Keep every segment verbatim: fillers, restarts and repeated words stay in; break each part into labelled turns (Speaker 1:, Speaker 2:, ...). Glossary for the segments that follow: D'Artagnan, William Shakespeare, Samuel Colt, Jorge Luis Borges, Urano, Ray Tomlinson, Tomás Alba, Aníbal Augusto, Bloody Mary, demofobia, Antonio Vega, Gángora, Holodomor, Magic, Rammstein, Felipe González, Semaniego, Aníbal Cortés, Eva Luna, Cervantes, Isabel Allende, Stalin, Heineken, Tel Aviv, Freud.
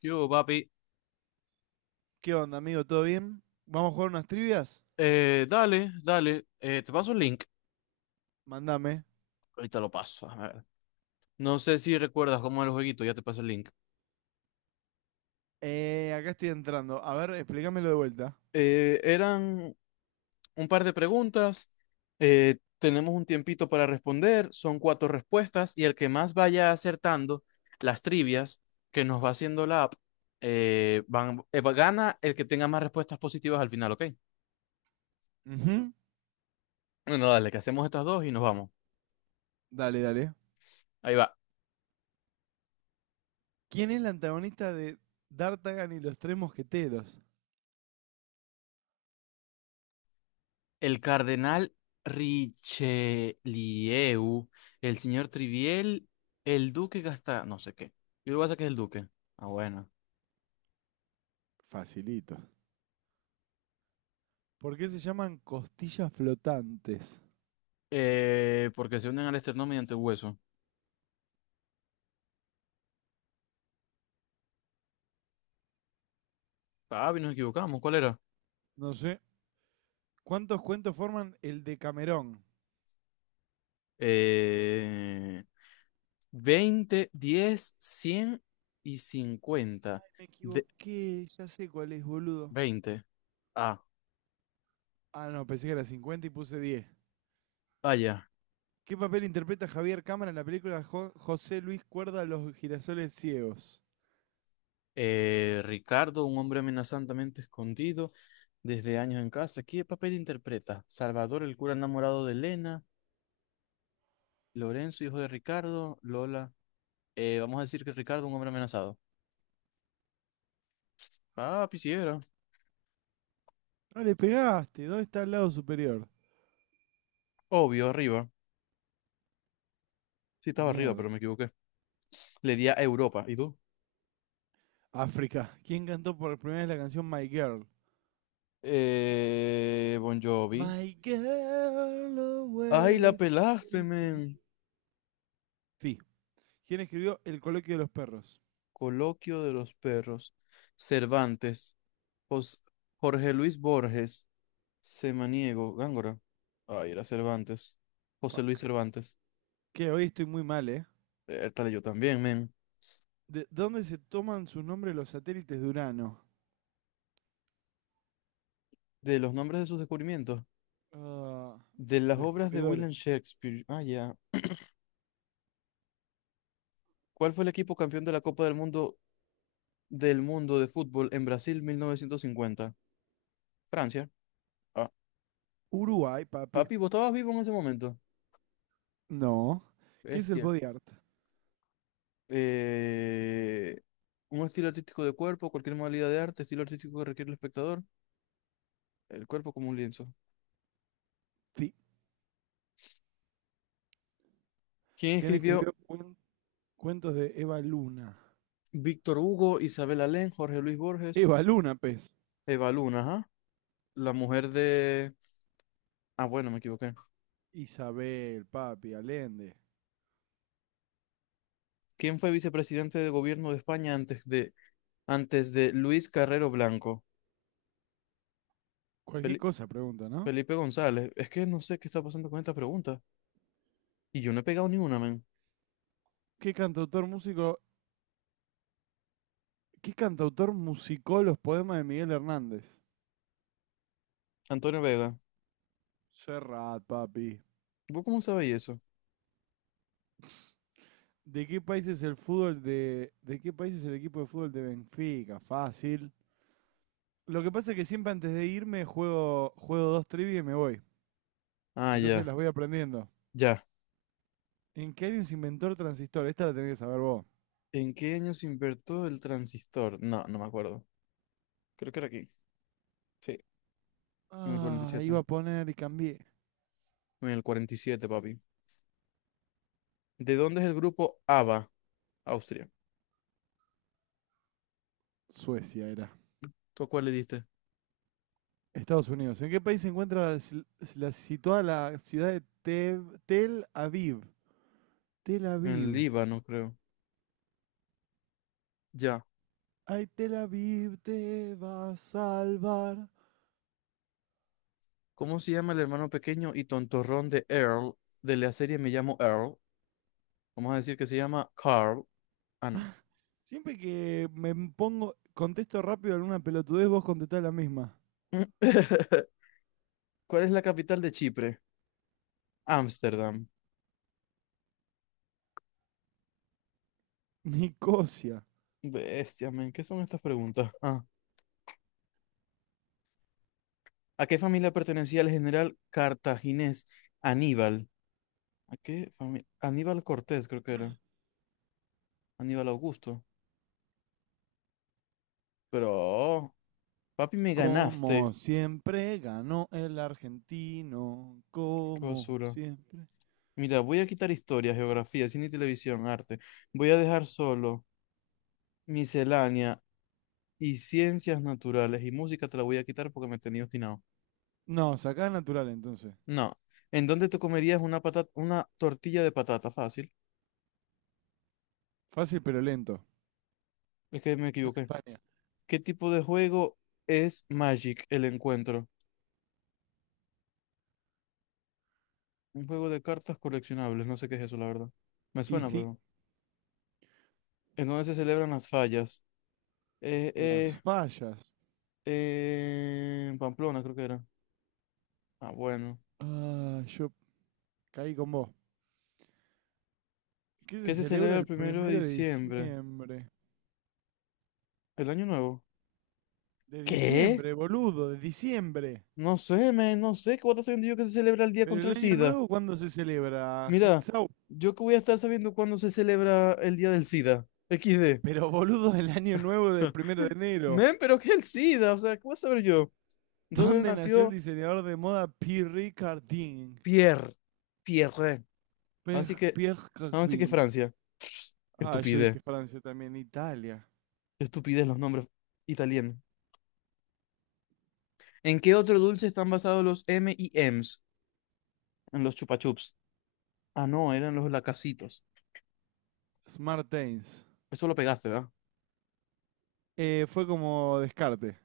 Speaker 1: Yo, papi,
Speaker 2: ¿Qué onda, amigo? ¿Todo bien? ¿Vamos a jugar unas trivias?
Speaker 1: eh, dale, dale, eh, te paso el link,
Speaker 2: Mandame.
Speaker 1: ahorita lo paso, a ver. No sé si recuerdas cómo era el jueguito, ya te paso el link.
Speaker 2: Eh, acá estoy entrando. A ver, explícamelo de vuelta.
Speaker 1: Eh, eran un par de preguntas, eh, tenemos un tiempito para responder, son cuatro respuestas y el que más vaya acertando las trivias que nos va haciendo la app, eh, van, eh, va- gana el que tenga más respuestas positivas al final, ¿ok?
Speaker 2: Ujú.
Speaker 1: Bueno, dale, que hacemos estas dos y nos vamos.
Speaker 2: Dale, dale.
Speaker 1: Ahí va.
Speaker 2: ¿Quién es la antagonista de D'Artagnan y los tres mosqueteros?
Speaker 1: El cardenal Richelieu, el señor Triviel, el duque gasta no sé qué. Yo lo voy a sacar el duque. Ah, bueno.
Speaker 2: Facilito. ¿Por qué se llaman costillas flotantes?
Speaker 1: Eh, porque se unen al esternón mediante el hueso. Ah, bien, nos equivocamos. ¿Cuál era?
Speaker 2: No sé. ¿Cuántos cuentos forman el de Camerón?
Speaker 1: Eh, veinte, diez, cien y cincuenta.
Speaker 2: Me
Speaker 1: De
Speaker 2: equivoqué, ya sé cuál es, boludo.
Speaker 1: veinte. Ah,
Speaker 2: Ah, no, pensé que era cincuenta y puse diez.
Speaker 1: vaya.
Speaker 2: ¿Qué papel interpreta Javier Cámara en la película Jo- José Luis Cuerda Los girasoles ciegos?
Speaker 1: Eh, Ricardo, un hombre amenazantemente escondido desde años en casa. ¿Qué papel interpreta? Salvador, el cura enamorado de Elena. Lorenzo, hijo de Ricardo. Lola. Eh, vamos a decir que Ricardo, un hombre amenazado. Ah, quisiera.
Speaker 2: No le pegaste. ¿Dónde está el lado superior?
Speaker 1: Obvio, arriba. Sí, estaba arriba,
Speaker 2: Mierda.
Speaker 1: pero me equivoqué. Le di a Europa. ¿Y tú?
Speaker 2: África. ¿Quién cantó por primera vez la canción My Girl?
Speaker 1: Eh, Bon Jovi.
Speaker 2: My girl
Speaker 1: Ay, la
Speaker 2: always for
Speaker 1: pelaste,
Speaker 2: me.
Speaker 1: men.
Speaker 2: Sí. ¿Quién escribió El coloquio de los perros?
Speaker 1: Coloquio de los perros. Cervantes. Jos- Jorge Luis Borges. Semaniego, Gángora. Ay, era Cervantes. José Luis
Speaker 2: Fuck.
Speaker 1: Cervantes.
Speaker 2: Que hoy estoy muy mal, ¿eh?
Speaker 1: Eh, Tal yo también, men.
Speaker 2: ¿De dónde se toman sus nombres los satélites de Urano?
Speaker 1: De los nombres de sus descubrimientos.
Speaker 2: Ah,
Speaker 1: De las obras de
Speaker 2: descubridores.
Speaker 1: William Shakespeare. Ah, ya. ¿Cuál fue el equipo campeón de la Copa del Mundo del Mundo de Fútbol en Brasil mil novecientos cincuenta? Francia. Ah,
Speaker 2: Uruguay, papi.
Speaker 1: papi, ¿vos estabas vivo en ese momento?
Speaker 2: No. ¿Qué es el
Speaker 1: Bestia.
Speaker 2: body art?
Speaker 1: Eh, un estilo artístico de cuerpo, cualquier modalidad de arte, estilo artístico que requiere el espectador, el cuerpo como un lienzo.
Speaker 2: Sí.
Speaker 1: ¿Quién
Speaker 2: ¿Quién
Speaker 1: escribió
Speaker 2: escribió cuen- cuentos de Eva Luna?
Speaker 1: Víctor Hugo, Isabel Allende, Jorge Luis Borges,
Speaker 2: Eva Luna, pez.
Speaker 1: Eva Luna, ajá, la mujer de. Ah, bueno, me equivoqué.
Speaker 2: Isabel, Papi, Allende.
Speaker 1: ¿Quién fue vicepresidente de gobierno de España antes de, antes de Luis Carrero Blanco?
Speaker 2: Cualquier
Speaker 1: Fel-
Speaker 2: cosa pregunta, ¿no?
Speaker 1: Felipe González. Es que no sé qué está pasando con esta pregunta. Y yo no he pegado ni una, men.
Speaker 2: ¿Qué cantautor músico, ¿qué cantautor musicó los poemas de Miguel Hernández?
Speaker 1: Antonio Vega.
Speaker 2: Serrat, papi.
Speaker 1: ¿Vos cómo sabéis eso?
Speaker 2: ¿De qué país es el fútbol de, de qué país es el equipo de fútbol de Benfica? Fácil. Lo que pasa es que siempre antes de irme juego, juego dos trivias y me voy.
Speaker 1: Ah,
Speaker 2: Entonces
Speaker 1: ya,
Speaker 2: las voy aprendiendo.
Speaker 1: ya.
Speaker 2: ¿En qué año se inventó el transistor? Esta la tenés que saber vos.
Speaker 1: ¿En qué año se inventó el transistor? No, no me acuerdo. Creo que era aquí. Sí, en el
Speaker 2: Ah, iba
Speaker 1: cuarenta y siete.
Speaker 2: a poner y cambié.
Speaker 1: En el cuarenta y siete, papi. ¿De dónde es el grupo ABBA? Austria.
Speaker 2: Suecia era.
Speaker 1: ¿Tú a cuál le diste?
Speaker 2: Estados Unidos. ¿En qué país se encuentra la, sil- la situada la ciudad de Te- Tel Aviv? Tel
Speaker 1: En el
Speaker 2: Aviv.
Speaker 1: Líbano, creo. Ya.
Speaker 2: Ay, Tel Aviv te va a salvar.
Speaker 1: ¿Cómo se llama el hermano pequeño y tontorrón de Earl de la serie Me llamo Earl? Vamos a decir que se llama Carl. Ah, no.
Speaker 2: Siempre que me pongo, contesto rápido alguna pelotudez, vos contestás la misma.
Speaker 1: ¿Cuál es la capital de Chipre? Ámsterdam.
Speaker 2: Nicosia.
Speaker 1: Bestia, men, ¿qué son estas preguntas? Ah, ¿a qué familia pertenecía el general cartaginés Aníbal? ¿A qué familia? Aníbal Cortés, creo que era. Aníbal Augusto. Pero, oh, papi, me
Speaker 2: Como
Speaker 1: ganaste.
Speaker 2: siempre ganó el argentino.
Speaker 1: Qué
Speaker 2: Como
Speaker 1: basura.
Speaker 2: siempre.
Speaker 1: Mira, voy a quitar historia, geografía, cine y televisión, arte. Voy a dejar solo miscelánea, y ciencias naturales y música te la voy a quitar porque me tenía obstinado.
Speaker 2: No, sacá natural entonces.
Speaker 1: No. ¿En dónde te comerías una patata, una tortilla de patata? Fácil.
Speaker 2: Fácil pero lento.
Speaker 1: Es que me equivoqué.
Speaker 2: España.
Speaker 1: ¿Qué tipo de juego es Magic, el encuentro? Un juego de cartas coleccionables. No sé qué es eso, la verdad. Me
Speaker 2: Y
Speaker 1: suena,
Speaker 2: sí,
Speaker 1: pero. ¿En dónde se celebran las fallas? Eh, eh,
Speaker 2: las fallas.
Speaker 1: eh, en Pamplona, creo que era. Ah, bueno.
Speaker 2: Ah, yo caí con vos. ¿Qué se
Speaker 1: ¿Qué se
Speaker 2: celebra
Speaker 1: celebra el
Speaker 2: el
Speaker 1: primero de
Speaker 2: primero de
Speaker 1: diciembre?
Speaker 2: diciembre?
Speaker 1: El año nuevo.
Speaker 2: De
Speaker 1: ¿Qué?
Speaker 2: diciembre, boludo, de diciembre.
Speaker 1: No sé, me, no sé. ¿Qué voy a estar sabiendo yo que se celebra el día
Speaker 2: Pero
Speaker 1: contra
Speaker 2: el
Speaker 1: el
Speaker 2: año
Speaker 1: SIDA?
Speaker 2: nuevo, ¿cuándo se celebra?
Speaker 1: Mira,
Speaker 2: Hexau.
Speaker 1: yo que voy a estar sabiendo cuándo se celebra el Día del SIDA. equis de.
Speaker 2: Pero boludo, el año nuevo del primero de enero.
Speaker 1: Men, pero ¿qué es el SIDA? O sea, ¿qué voy a saber yo? ¿Dónde
Speaker 2: ¿Dónde nació el
Speaker 1: nació
Speaker 2: diseñador de moda Pierre Cardin?
Speaker 1: Pierre? Pierre. Así
Speaker 2: Per-
Speaker 1: que,
Speaker 2: Pierre
Speaker 1: Así que
Speaker 2: Cardin.
Speaker 1: Francia. Qué
Speaker 2: Ah, yo
Speaker 1: estupidez.
Speaker 2: dije Francia también. Italia.
Speaker 1: Qué estupidez los nombres italianos. ¿En qué otro dulce están basados los M y M's? En los chupachups. Ah, no, eran los lacasitos.
Speaker 2: Smartains.
Speaker 1: Eso lo pegaste, ¿verdad?
Speaker 2: Eh, fue como descarte.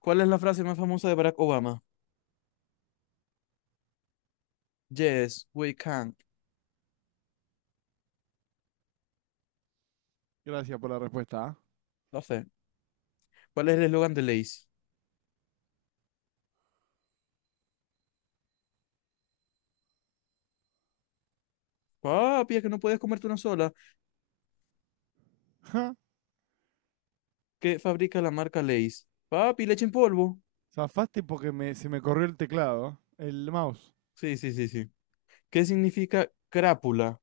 Speaker 1: ¿Cuál es la frase más famosa de Barack Obama? Yes, we can.
Speaker 2: Gracias por la respuesta. ¿Ah?
Speaker 1: No sé. ¿Cuál es el eslogan de Lay's? Papi, es que no puedes comerte una sola.
Speaker 2: Ja.
Speaker 1: ¿Qué fabrica la marca Lay's? Papi, leche en polvo.
Speaker 2: Zafaste porque me- se me corrió el teclado, el mouse.
Speaker 1: Sí, sí, sí, sí. ¿Qué significa crápula?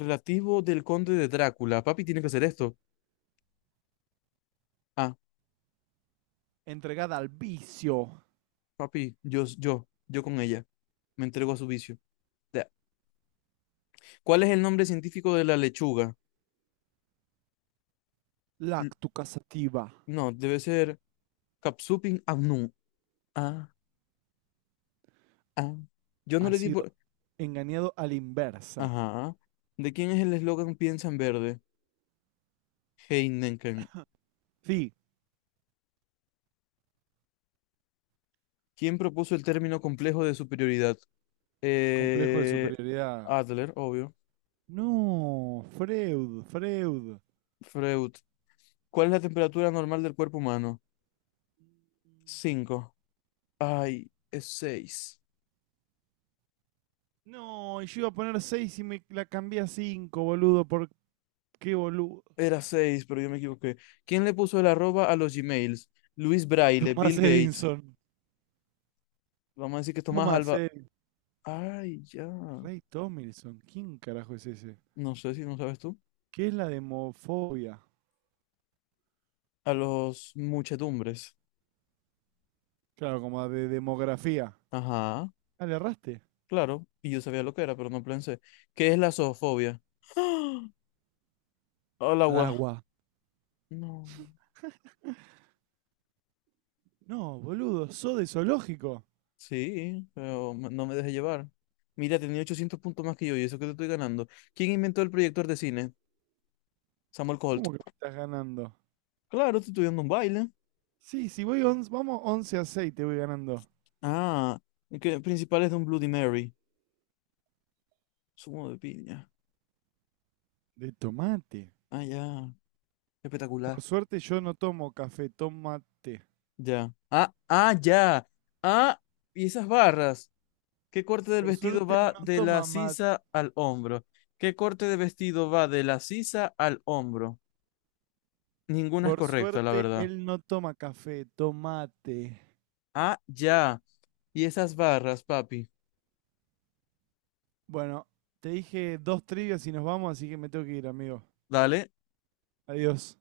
Speaker 1: Relativo del conde de Drácula. Papi, tiene que hacer esto. Ah,
Speaker 2: Entregada al vicio.
Speaker 1: papi, yo, yo, yo con ella. Me entrego a su vicio. Ya. ¿Cuál es el nombre científico de la lechuga? L-
Speaker 2: Lactucasativa
Speaker 1: No, debe ser Capsupin annuum. Ah, ah. Yo no
Speaker 2: ha
Speaker 1: le di
Speaker 2: sido
Speaker 1: por...
Speaker 2: engañado a la inversa.
Speaker 1: Ajá. ¿De quién es el eslogan Piensa en verde? Heineken.
Speaker 2: Sí.
Speaker 1: ¿Quién propuso el término complejo de superioridad?
Speaker 2: Complejo de
Speaker 1: Eh,
Speaker 2: superioridad.
Speaker 1: Adler, obvio.
Speaker 2: No, Freud, Freud.
Speaker 1: Freud. ¿Cuál es la temperatura normal del cuerpo humano? Cinco. Ay, es seis.
Speaker 2: No, yo iba a poner seis y me la cambié a cinco, boludo, por qué boludo.
Speaker 1: Era seis pero yo me equivoqué. ¿Quién le puso el arroba a los Gmails? Luis Braille, Bill
Speaker 2: Tomás
Speaker 1: Gates.
Speaker 2: Edison.
Speaker 1: Vamos a decir que Tomás
Speaker 2: Tomás,
Speaker 1: Alba.
Speaker 2: eh,
Speaker 1: Ay, ya.
Speaker 2: Ray Tomlinson, ¿quién carajo es ese?
Speaker 1: No sé si no sabes tú.
Speaker 2: ¿Qué es la demofobia?
Speaker 1: A los muchedumbres.
Speaker 2: Claro, como de demografía.
Speaker 1: Ajá,
Speaker 2: Ah, le erraste.
Speaker 1: claro. Y yo sabía lo que era, pero no pensé. ¿Qué es la zoofobia? ¡Ah! Al
Speaker 2: Al
Speaker 1: agua.
Speaker 2: agua.
Speaker 1: No.
Speaker 2: No, boludo, sos de zoológico.
Speaker 1: Sí, pero m- no me dejé llevar. Mira, tenía ochocientos puntos más que yo y eso que te estoy ganando. ¿Quién inventó el proyector de cine? Samuel Colt.
Speaker 2: ¿Cómo que me estás ganando?
Speaker 1: Claro, te estoy dando un baile.
Speaker 2: Sí, si voy once- vamos once a seis, te voy ganando.
Speaker 1: Ah, que principal es de un Bloody Mary. Zumo de piña.
Speaker 2: De tomate.
Speaker 1: Ah, ya.
Speaker 2: Por
Speaker 1: Espectacular.
Speaker 2: suerte yo no tomo café, toma té.
Speaker 1: Ya. Ah, ah, ya. Ah, y esas barras. ¿Qué corte del
Speaker 2: Por
Speaker 1: vestido
Speaker 2: suerte él
Speaker 1: va
Speaker 2: no
Speaker 1: de la
Speaker 2: toma mate.
Speaker 1: sisa al hombro? ¿Qué corte de vestido va de la sisa al hombro? Ninguna es
Speaker 2: Por
Speaker 1: correcta, la
Speaker 2: suerte
Speaker 1: verdad.
Speaker 2: él no toma café, tomate.
Speaker 1: Ah, ya. Y esas barras, papi.
Speaker 2: Bueno, te dije dos trivias y nos vamos, así que me tengo que ir, amigo.
Speaker 1: Dale,
Speaker 2: Adiós.